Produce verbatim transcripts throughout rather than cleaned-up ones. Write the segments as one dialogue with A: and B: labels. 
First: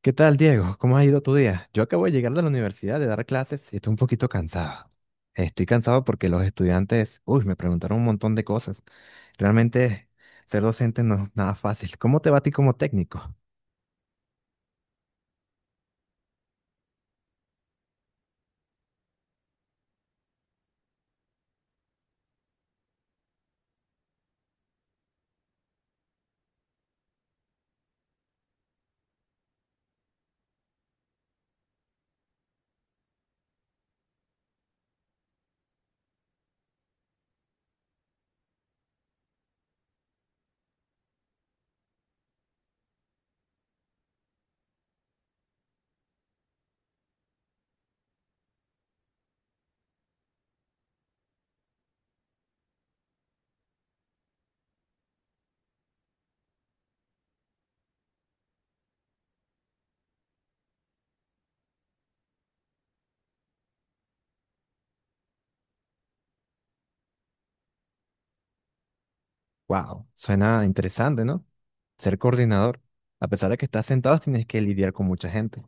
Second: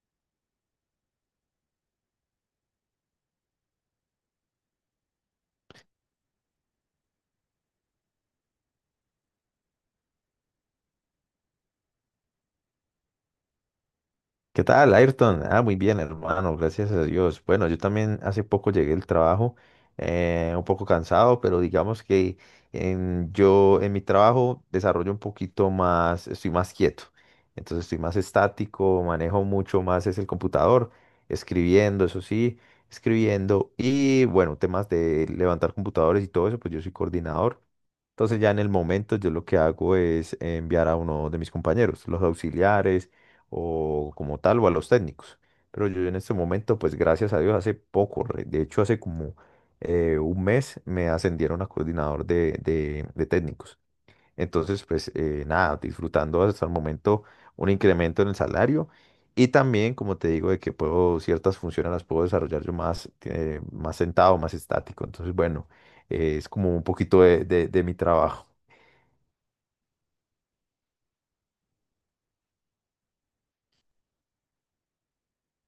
A: ¿Qué tal, Diego? ¿Cómo ha ido tu día? Yo acabo de llegar de la universidad de dar clases y estoy un poquito cansado. Estoy cansado porque los estudiantes, uy, me preguntaron un montón de cosas. Realmente ser docente no es nada fácil. ¿Cómo te va a ti como técnico?
B: ¿Qué tal, Ayrton? Ah, muy bien, hermano, gracias a Dios. Bueno, yo también hace poco llegué del trabajo, eh, un poco cansado, pero digamos que en- yo en mi trabajo desarrollo un poquito más, estoy más quieto, entonces estoy más estático, manejo mucho más es el computador, escribiendo, eso sí, escribiendo y bueno, temas de levantar computadores y todo eso, pues yo soy coordinador. Entonces ya en el momento yo lo que hago es enviar a uno de mis compañeros, los auxiliares o como tal o a los técnicos. Pero yo en este momento, pues gracias a Dios, hace poco, re- de hecho hace como eh, un mes me ascendieron a coordinador de, de- de técnicos. Entonces, pues eh, nada, disfrutando hasta el momento un incremento en el salario y también, como te digo, de que puedo, ciertas funciones las puedo desarrollar yo más, eh, más sentado, más estático. Entonces, bueno, eh, es como un poquito de de- de mi trabajo.
A: Wow, suena interesante, ¿no? Ser coordinador. A pesar de que estás sentado, tienes que lidiar con mucha gente.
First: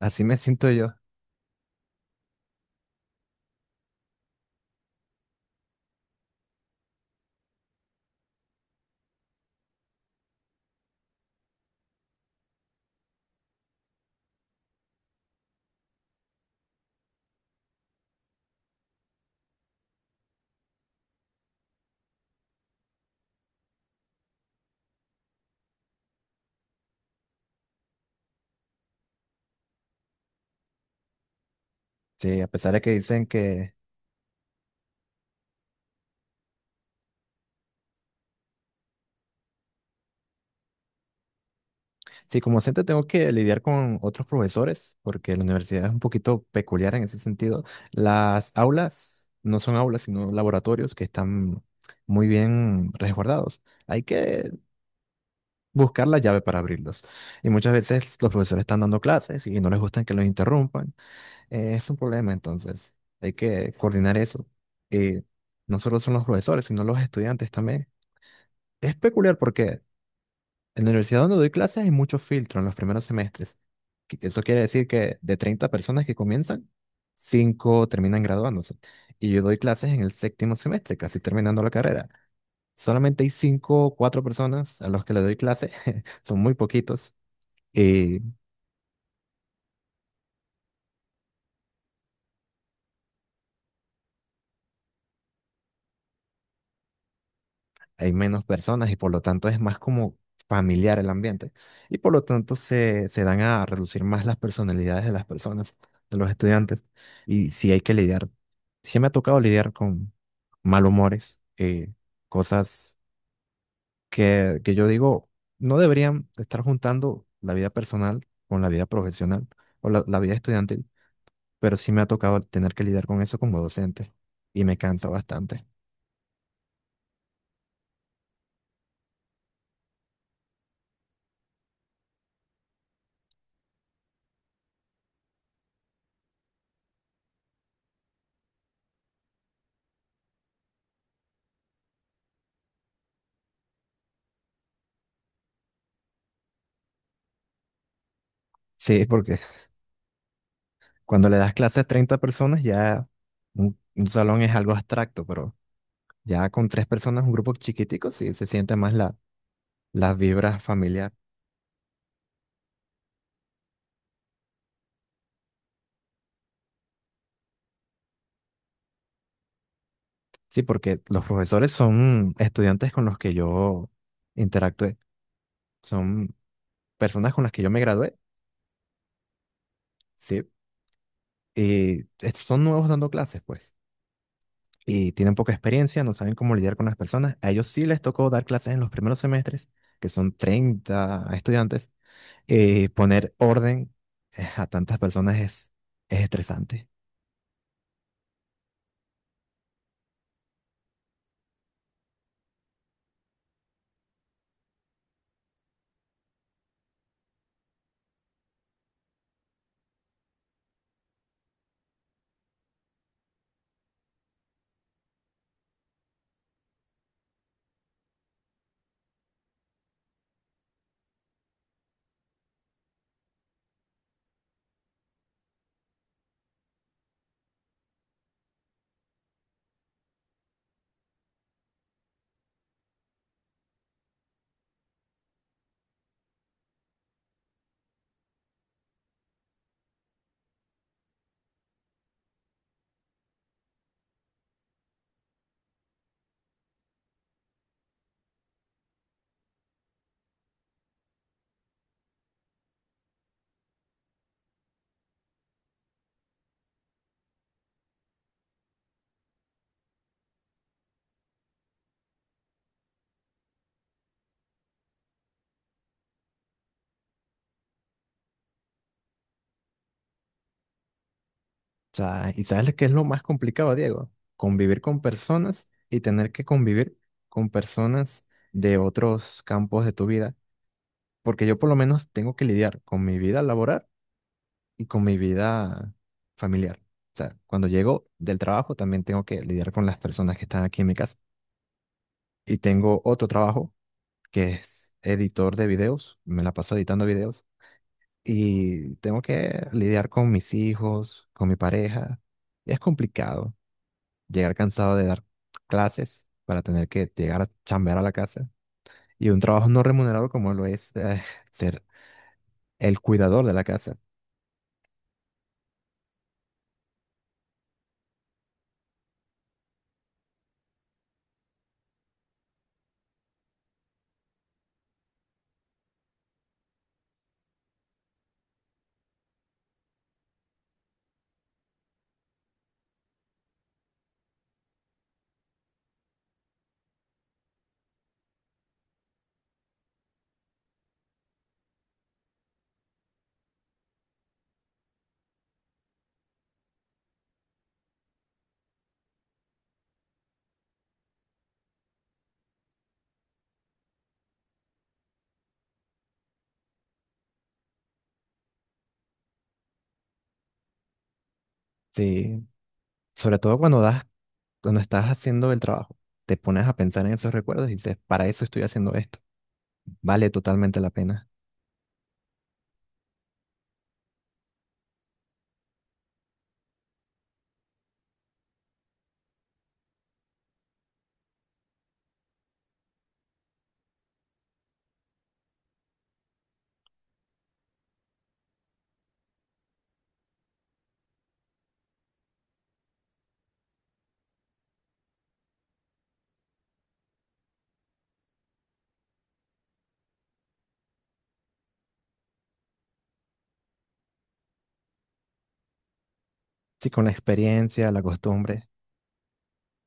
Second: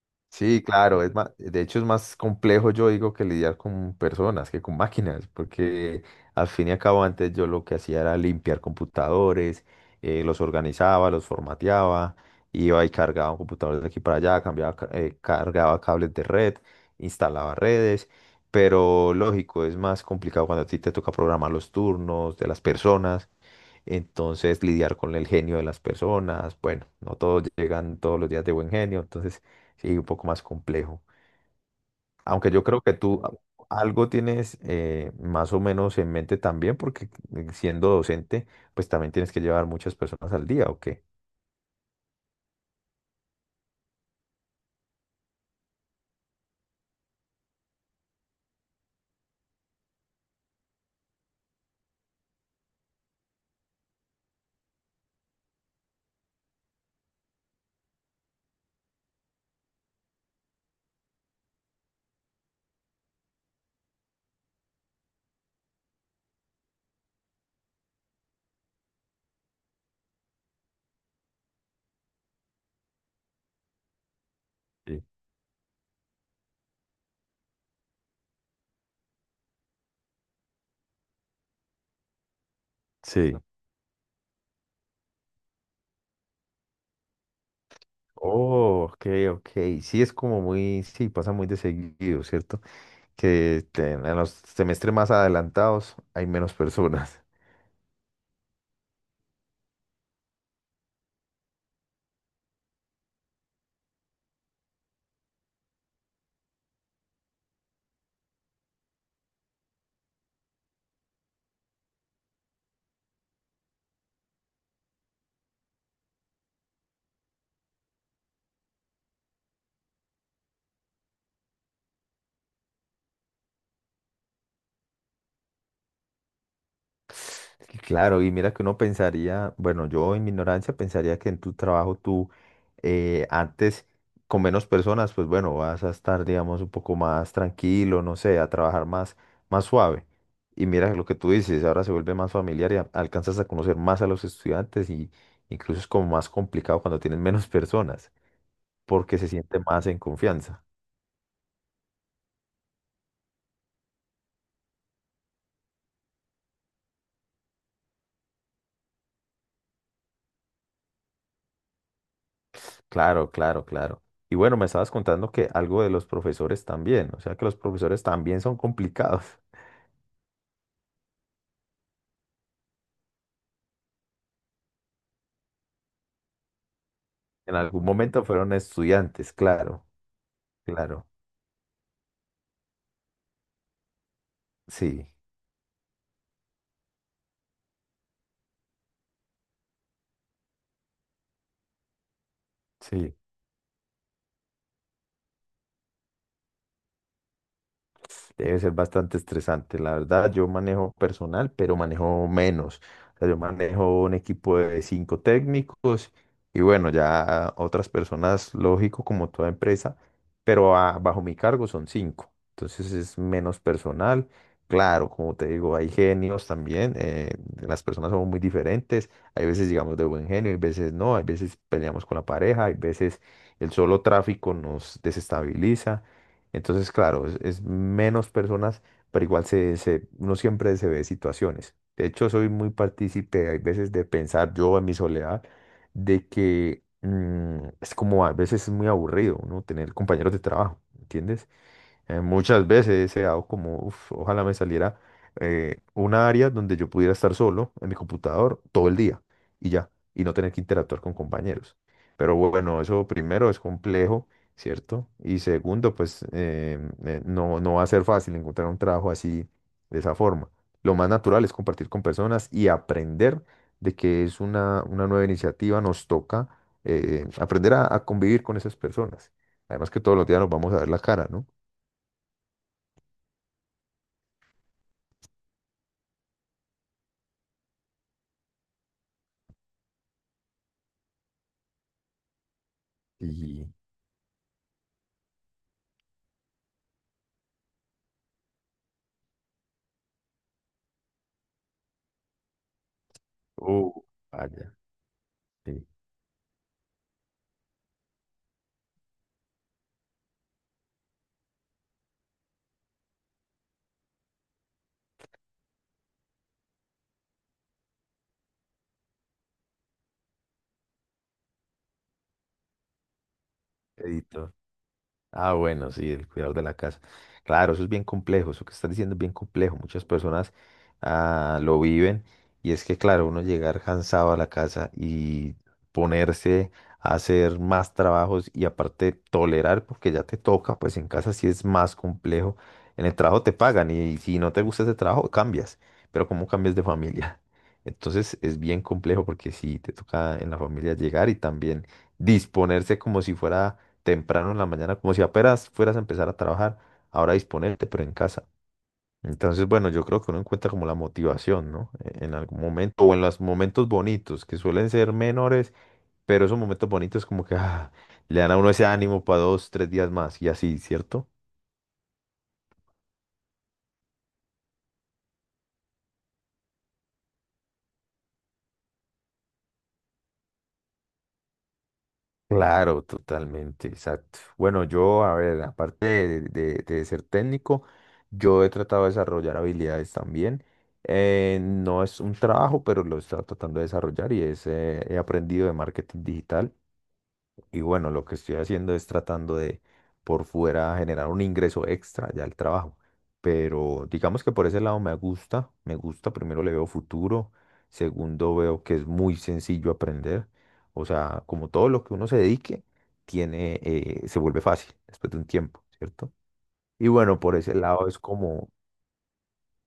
A: Así me
B: Sí,
A: siento yo.
B: claro, es más, de hecho es más complejo yo digo que lidiar con personas que con máquinas, porque al fin y al cabo antes yo lo que hacía era limpiar computadores, eh, los organizaba, los formateaba, iba y cargaba computadores de aquí para allá, cambiaba, ca- eh, cargaba cables de red, instalaba redes, pero lógico, es más complicado cuando a ti te toca programar los turnos de las personas. Entonces, lidiar con el genio de las personas, bueno, no todos llegan todos los días de buen genio, entonces sí, un poco más complejo.
A: Sí, a
B: Aunque yo
A: pesar de
B: creo
A: que
B: que tú
A: dicen
B: a-
A: que
B: algo tienes eh, más o menos en mente también, porque eh, siendo docente, pues también tienes que llevar muchas personas al día, ¿o qué?
A: sí, como docente tengo que lidiar con otros profesores, porque la universidad es un poquito peculiar en ese sentido. Las aulas no son aulas, sino laboratorios que están muy bien resguardados. Hay que buscar la llave para abrirlos. Y muchas veces los profesores están dando clases y no les gustan que los interrumpan. Eh, es un problema, entonces hay que coordinar eso. Y no solo son los profesores, sino los estudiantes también. Es peculiar porque en la universidad donde doy clases hay mucho filtro en los primeros semestres. que- Eso quiere decir
B: Sí.
A: que de treinta personas que comienzan, cinco terminan graduándose. Y yo doy clases en el séptimo semestre, casi terminando la carrera. Solamente hay
B: Sí,
A: cinco, o cuatro personas a los que le doy clases, son muy poquitos.
B: oh, ok, ok. Sí, es como muy, sí, pasa muy de seguido, ¿cierto? Que te- en los semestres más adelantados hay menos personas.
A: Hay menos personas y por lo tanto es más como familiar el ambiente. Y por lo tanto se, se dan a relucir más las personalidades de las personas, de los estudiantes. Y si hay que lidiar. Sí me ha tocado lidiar con malhumores, eh, cosas que, que yo digo no deberían estar juntando la vida personal con la vida profesional o la, la vida estudiantil, pero sí me ha tocado tener que lidiar con eso como docente y me cansa bastante.
B: Claro, y mira que uno pensaría, bueno, yo en mi ignorancia pensaría que en tu trabajo tú eh, antes con menos personas, pues bueno, vas a estar, digamos, un poco más tranquilo, no sé, a trabajar más, más suave. Y mira lo que tú dices, ahora se vuelve más familiar y a- alcanzas a conocer más a los estudiantes y incluso es como más complicado cuando tienes menos personas,
A: Sí,
B: porque se
A: porque
B: siente más en confianza.
A: cuando le das clases a treinta personas, ya un, un salón es algo abstracto, pero ya con tres personas, un grupo chiquitico, sí se siente más la, las vibras familiar.
B: Claro, claro, claro. Y bueno, me estabas contando que algo de los profesores también, o sea que los profesores también son complicados.
A: Sí, porque los profesores son estudiantes con los que yo interactué, son personas con las
B: En
A: que yo me
B: algún
A: gradué,
B: momento fueron estudiantes, claro,
A: sí,
B: claro,
A: y est- son nuevos dando clases, pues,
B: sí,
A: y tienen poca experiencia, no saben cómo lidiar con las personas. A ellos sí les tocó dar clases en los primeros semestres, que son treinta estudiantes, eh,
B: sí.
A: poner orden eh, a tantas personas es, es estresante.
B: Debe ser bastante estresante, la verdad. Yo manejo personal, pero manejo menos. O sea, yo manejo un equipo de cinco técnicos y bueno, ya otras personas, lógico, como toda empresa, pero ah, bajo mi cargo son cinco. Entonces es menos personal. Claro, como te digo, hay genios también. Eh, las personas son muy diferentes. Hay veces digamos, de buen genio, hay veces no. Hay veces peleamos con la pareja, hay veces el solo tráfico nos desestabiliza. Entonces, claro, es, es menos personas, pero igual se, se- uno siempre se ve situaciones. De hecho, soy muy partícipe, hay veces de pensar yo en mi soledad, de que mm, es como a veces es muy aburrido, ¿no? Tener compañeros de trabajo, ¿entiendes? Eh, muchas veces he deseado como, "Uf, ojalá me saliera eh, una área donde yo pudiera estar solo en mi computador todo el día y ya, y no tener que interactuar con compañeros. Pero bueno, eso primero es complejo, ¿cierto? Y segundo, pues eh, eh, no, no va a ser fácil encontrar un trabajo así, de esa forma. Lo más natural es compartir con personas y aprender de que es una, una nueva iniciativa, nos toca eh, aprender a, a convivir con esas personas. Además que todos los días nos vamos a ver la cara, ¿no?
A: O sea, ¿y sabes lo que es lo más complicado, Diego? Convivir con personas y tener que convivir con personas de otros campos de tu vida. Porque yo por lo menos tengo que lidiar con mi vida
B: Y,
A: laboral y con mi vida familiar. O sea, cuando llego del trabajo también tengo que lidiar con las personas que están aquí en mi casa. Y tengo otro trabajo
B: oh,
A: que
B: vaya,
A: es editor de
B: sí,
A: videos. Me la paso editando videos y tengo que lidiar con mis hijos, con mi pareja. Y es complicado llegar cansado de dar clases para tener que llegar a chambear a la casa y un trabajo no remunerado como lo es, eh, ser el cuidador de la casa.
B: editó. Ah, bueno, sí, el cuidador de la casa. Claro, eso es bien complejo, eso que estás diciendo es bien complejo. Muchas personas ah, lo viven y es que, claro, uno llegar cansado a la casa y ponerse a hacer más trabajos y aparte tolerar porque ya te toca, pues en casa sí es más complejo. En el trabajo te pagan y si no te gusta ese trabajo, cambias, pero ¿cómo cambias de familia? Entonces es bien complejo porque sí, te toca en la familia llegar y también disponerse como si fuera temprano en la mañana, como si apenas fueras a empezar a trabajar, ahora disponerte, pero en casa. Entonces, bueno, yo creo que uno encuentra como la motivación, ¿no? E- En algún momento, o en los momentos bonitos, que suelen ser menores, pero esos momentos bonitos como que ah, le dan a uno ese ánimo para dos, tres días más, y así, ¿cierto?
A: Sí, sobre todo cuando das, cuando estás haciendo el trabajo, te pones a pensar en esos recuerdos y dices, para eso estoy haciendo esto. Vale totalmente la pena.
B: Claro, totalmente, exacto. Bueno, yo, a ver, aparte de, de- de ser técnico, yo he tratado de desarrollar habilidades también. Eh, no es un trabajo, pero lo estoy tratando de desarrollar y es, eh, he aprendido de marketing digital. Y bueno, lo que estoy haciendo es tratando de por fuera generar un ingreso extra ya al trabajo. Pero digamos que por ese lado me gusta, me gusta, primero le veo futuro, segundo veo que es muy sencillo aprender. O sea, como todo lo que uno se dedique, tiene, eh, se vuelve fácil después de un tiempo, ¿cierto?
A: Sí, con
B: Y
A: la
B: bueno, por ese
A: experiencia, la
B: lado es
A: costumbre.
B: como,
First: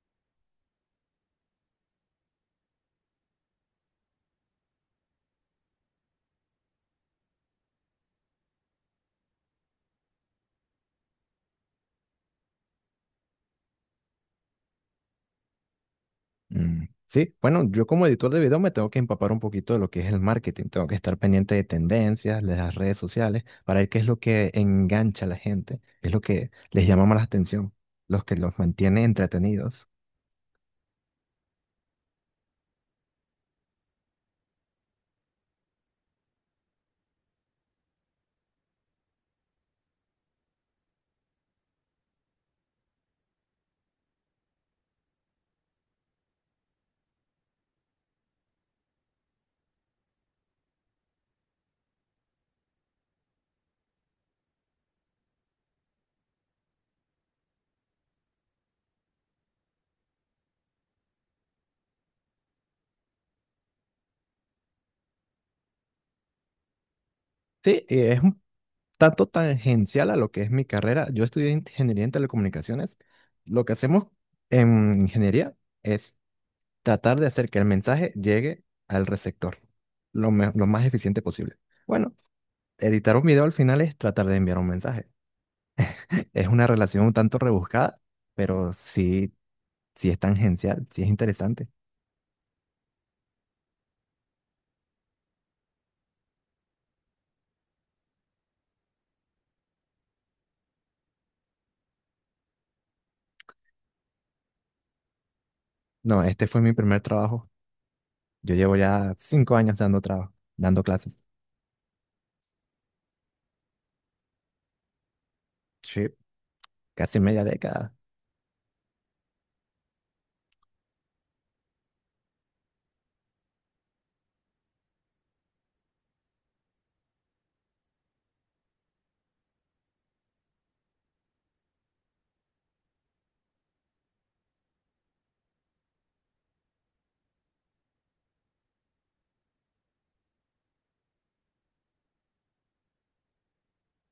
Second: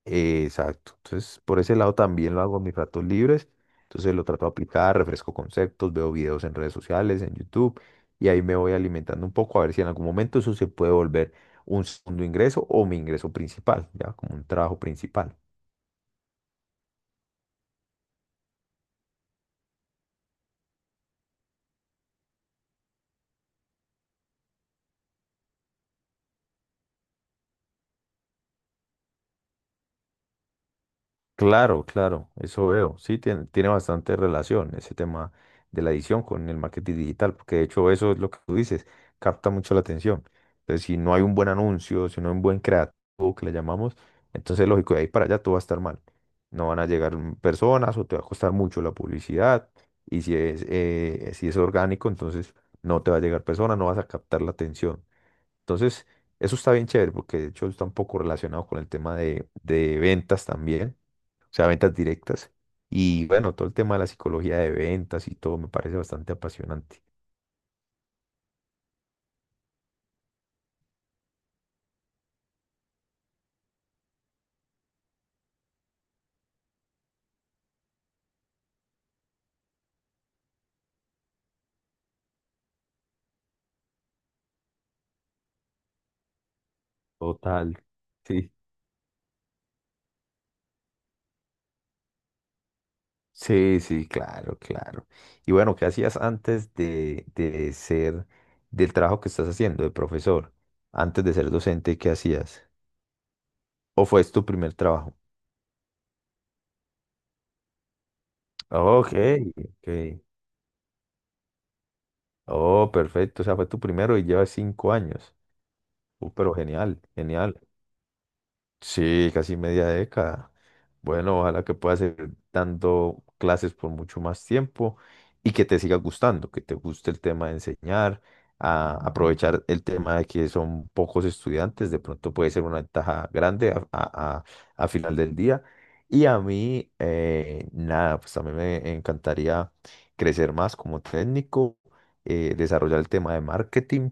B: eh, exacto. Entonces, por ese lado también lo hago en mis ratos libres. Entonces lo trato de aplicar, refresco conceptos, veo videos en redes sociales, en YouTube, y ahí me voy alimentando un poco a ver si en algún momento eso se puede volver un segundo ingreso o mi ingreso principal, ya como un trabajo principal.
A: Mm. Sí, bueno, yo como editor de video me tengo que empapar un poquito de lo que es el marketing, tengo que estar pendiente de tendencias, de las redes sociales, para ver qué es lo que engancha a la gente, qué es lo que les llama más la atención, los que los mantiene entretenidos.
B: Claro, claro, eso veo. Sí, tiene, tiene bastante relación ese tema de la edición con el marketing digital, porque de hecho eso es lo que tú dices, capta mucho la atención. Entonces, si no hay un buen anuncio, si no hay un buen creativo que le llamamos, entonces lógico, de ahí para allá todo va a estar mal. No van a llegar mm, personas o te va a costar mucho la publicidad. Y si es, eh, si es orgánico, entonces no te va a llegar personas, no vas a captar la atención. Entonces, eso está bien chévere, porque de hecho está un poco relacionado con el tema de de ventas también, o sea, ventas directas. Y bueno, todo el tema de la psicología de ventas y todo me parece bastante apasionante.
A: Sí, y es un tanto tangencial a lo que es mi carrera. Yo estudié ingeniería en telecomunicaciones. Lo que hacemos en ingeniería es tratar de hacer que el mensaje llegue al receptor lo, me- lo más eficiente posible. Bueno, editar un video al final es tratar de enviar un mensaje. Es una relación un tanto
B: Total.
A: rebuscada,
B: Sí.
A: pero sí, sí es tangencial, sí es interesante.
B: Sí, sí, claro, claro. Y bueno, ¿qué hacías antes de, de- ser del trabajo que estás haciendo, de profesor? Antes de ser docente, ¿qué hacías? ¿O fue tu primer trabajo?
A: No, este fue mi primer trabajo. Yo llevo
B: Ok,
A: ya cinco años
B: ok.
A: dando trabajo, dando clases.
B: Oh, perfecto. O sea, fue tu primero y llevas cinco años.
A: Sí,
B: Uh, pero genial,
A: casi media
B: genial.
A: década.
B: Sí, casi media década. Bueno, ojalá que puedas seguir dando clases por mucho más tiempo y que te siga gustando, que te guste el tema de enseñar, a aprovechar el tema de que son pocos estudiantes, de pronto puede ser una ventaja grande a, a- a- a final del día. Y a mí, eh, nada, pues también me encantaría crecer más como técnico, eh, desarrollar el tema de marketing,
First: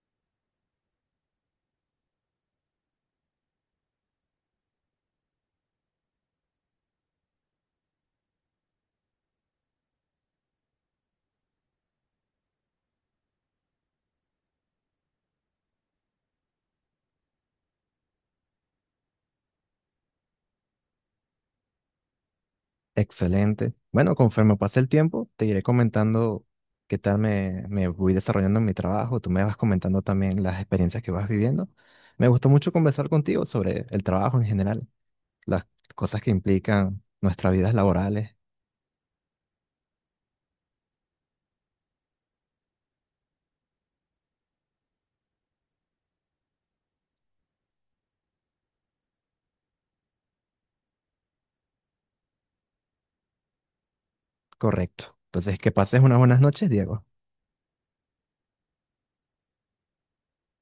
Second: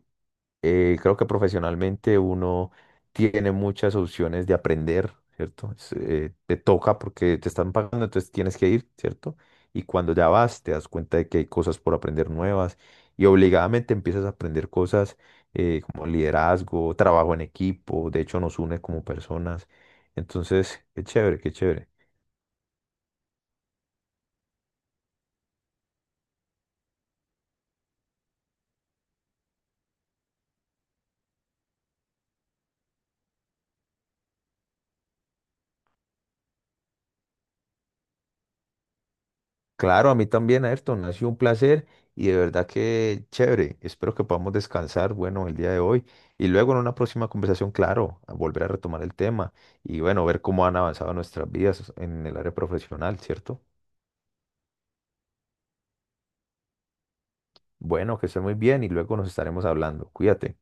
B: eh, creo que profesionalmente uno tiene muchas opciones de aprender, ¿cierto? Es, eh, te toca porque te están pagando, entonces tienes que ir, ¿cierto? Y cuando ya vas, te das cuenta de que hay cosas por aprender nuevas y obligadamente empiezas a aprender cosas eh, como liderazgo, trabajo en equipo, de hecho nos une como personas. Entonces, qué chévere, qué chévere.
A: Excelente. Bueno, conforme pase el tiempo, te iré comentando qué tal me, me voy desarrollando en mi trabajo. Tú me vas comentando también las experiencias que vas viviendo. Me gustó mucho conversar contigo sobre el trabajo en general, las cosas que implican nuestras vidas laborales.
B: Claro, a mí también, Ayrton, ha sido un placer y de verdad que chévere. Espero que podamos descansar, bueno, el día de hoy y luego en una próxima conversación, claro, a volver a retomar el tema y bueno, ver cómo han avanzado nuestras vidas en el área profesional, ¿cierto?
A: Correcto. Entonces, que pases unas buenas noches, Diego.
B: Bueno, que esté muy bien y luego nos estaremos hablando. Cuídate.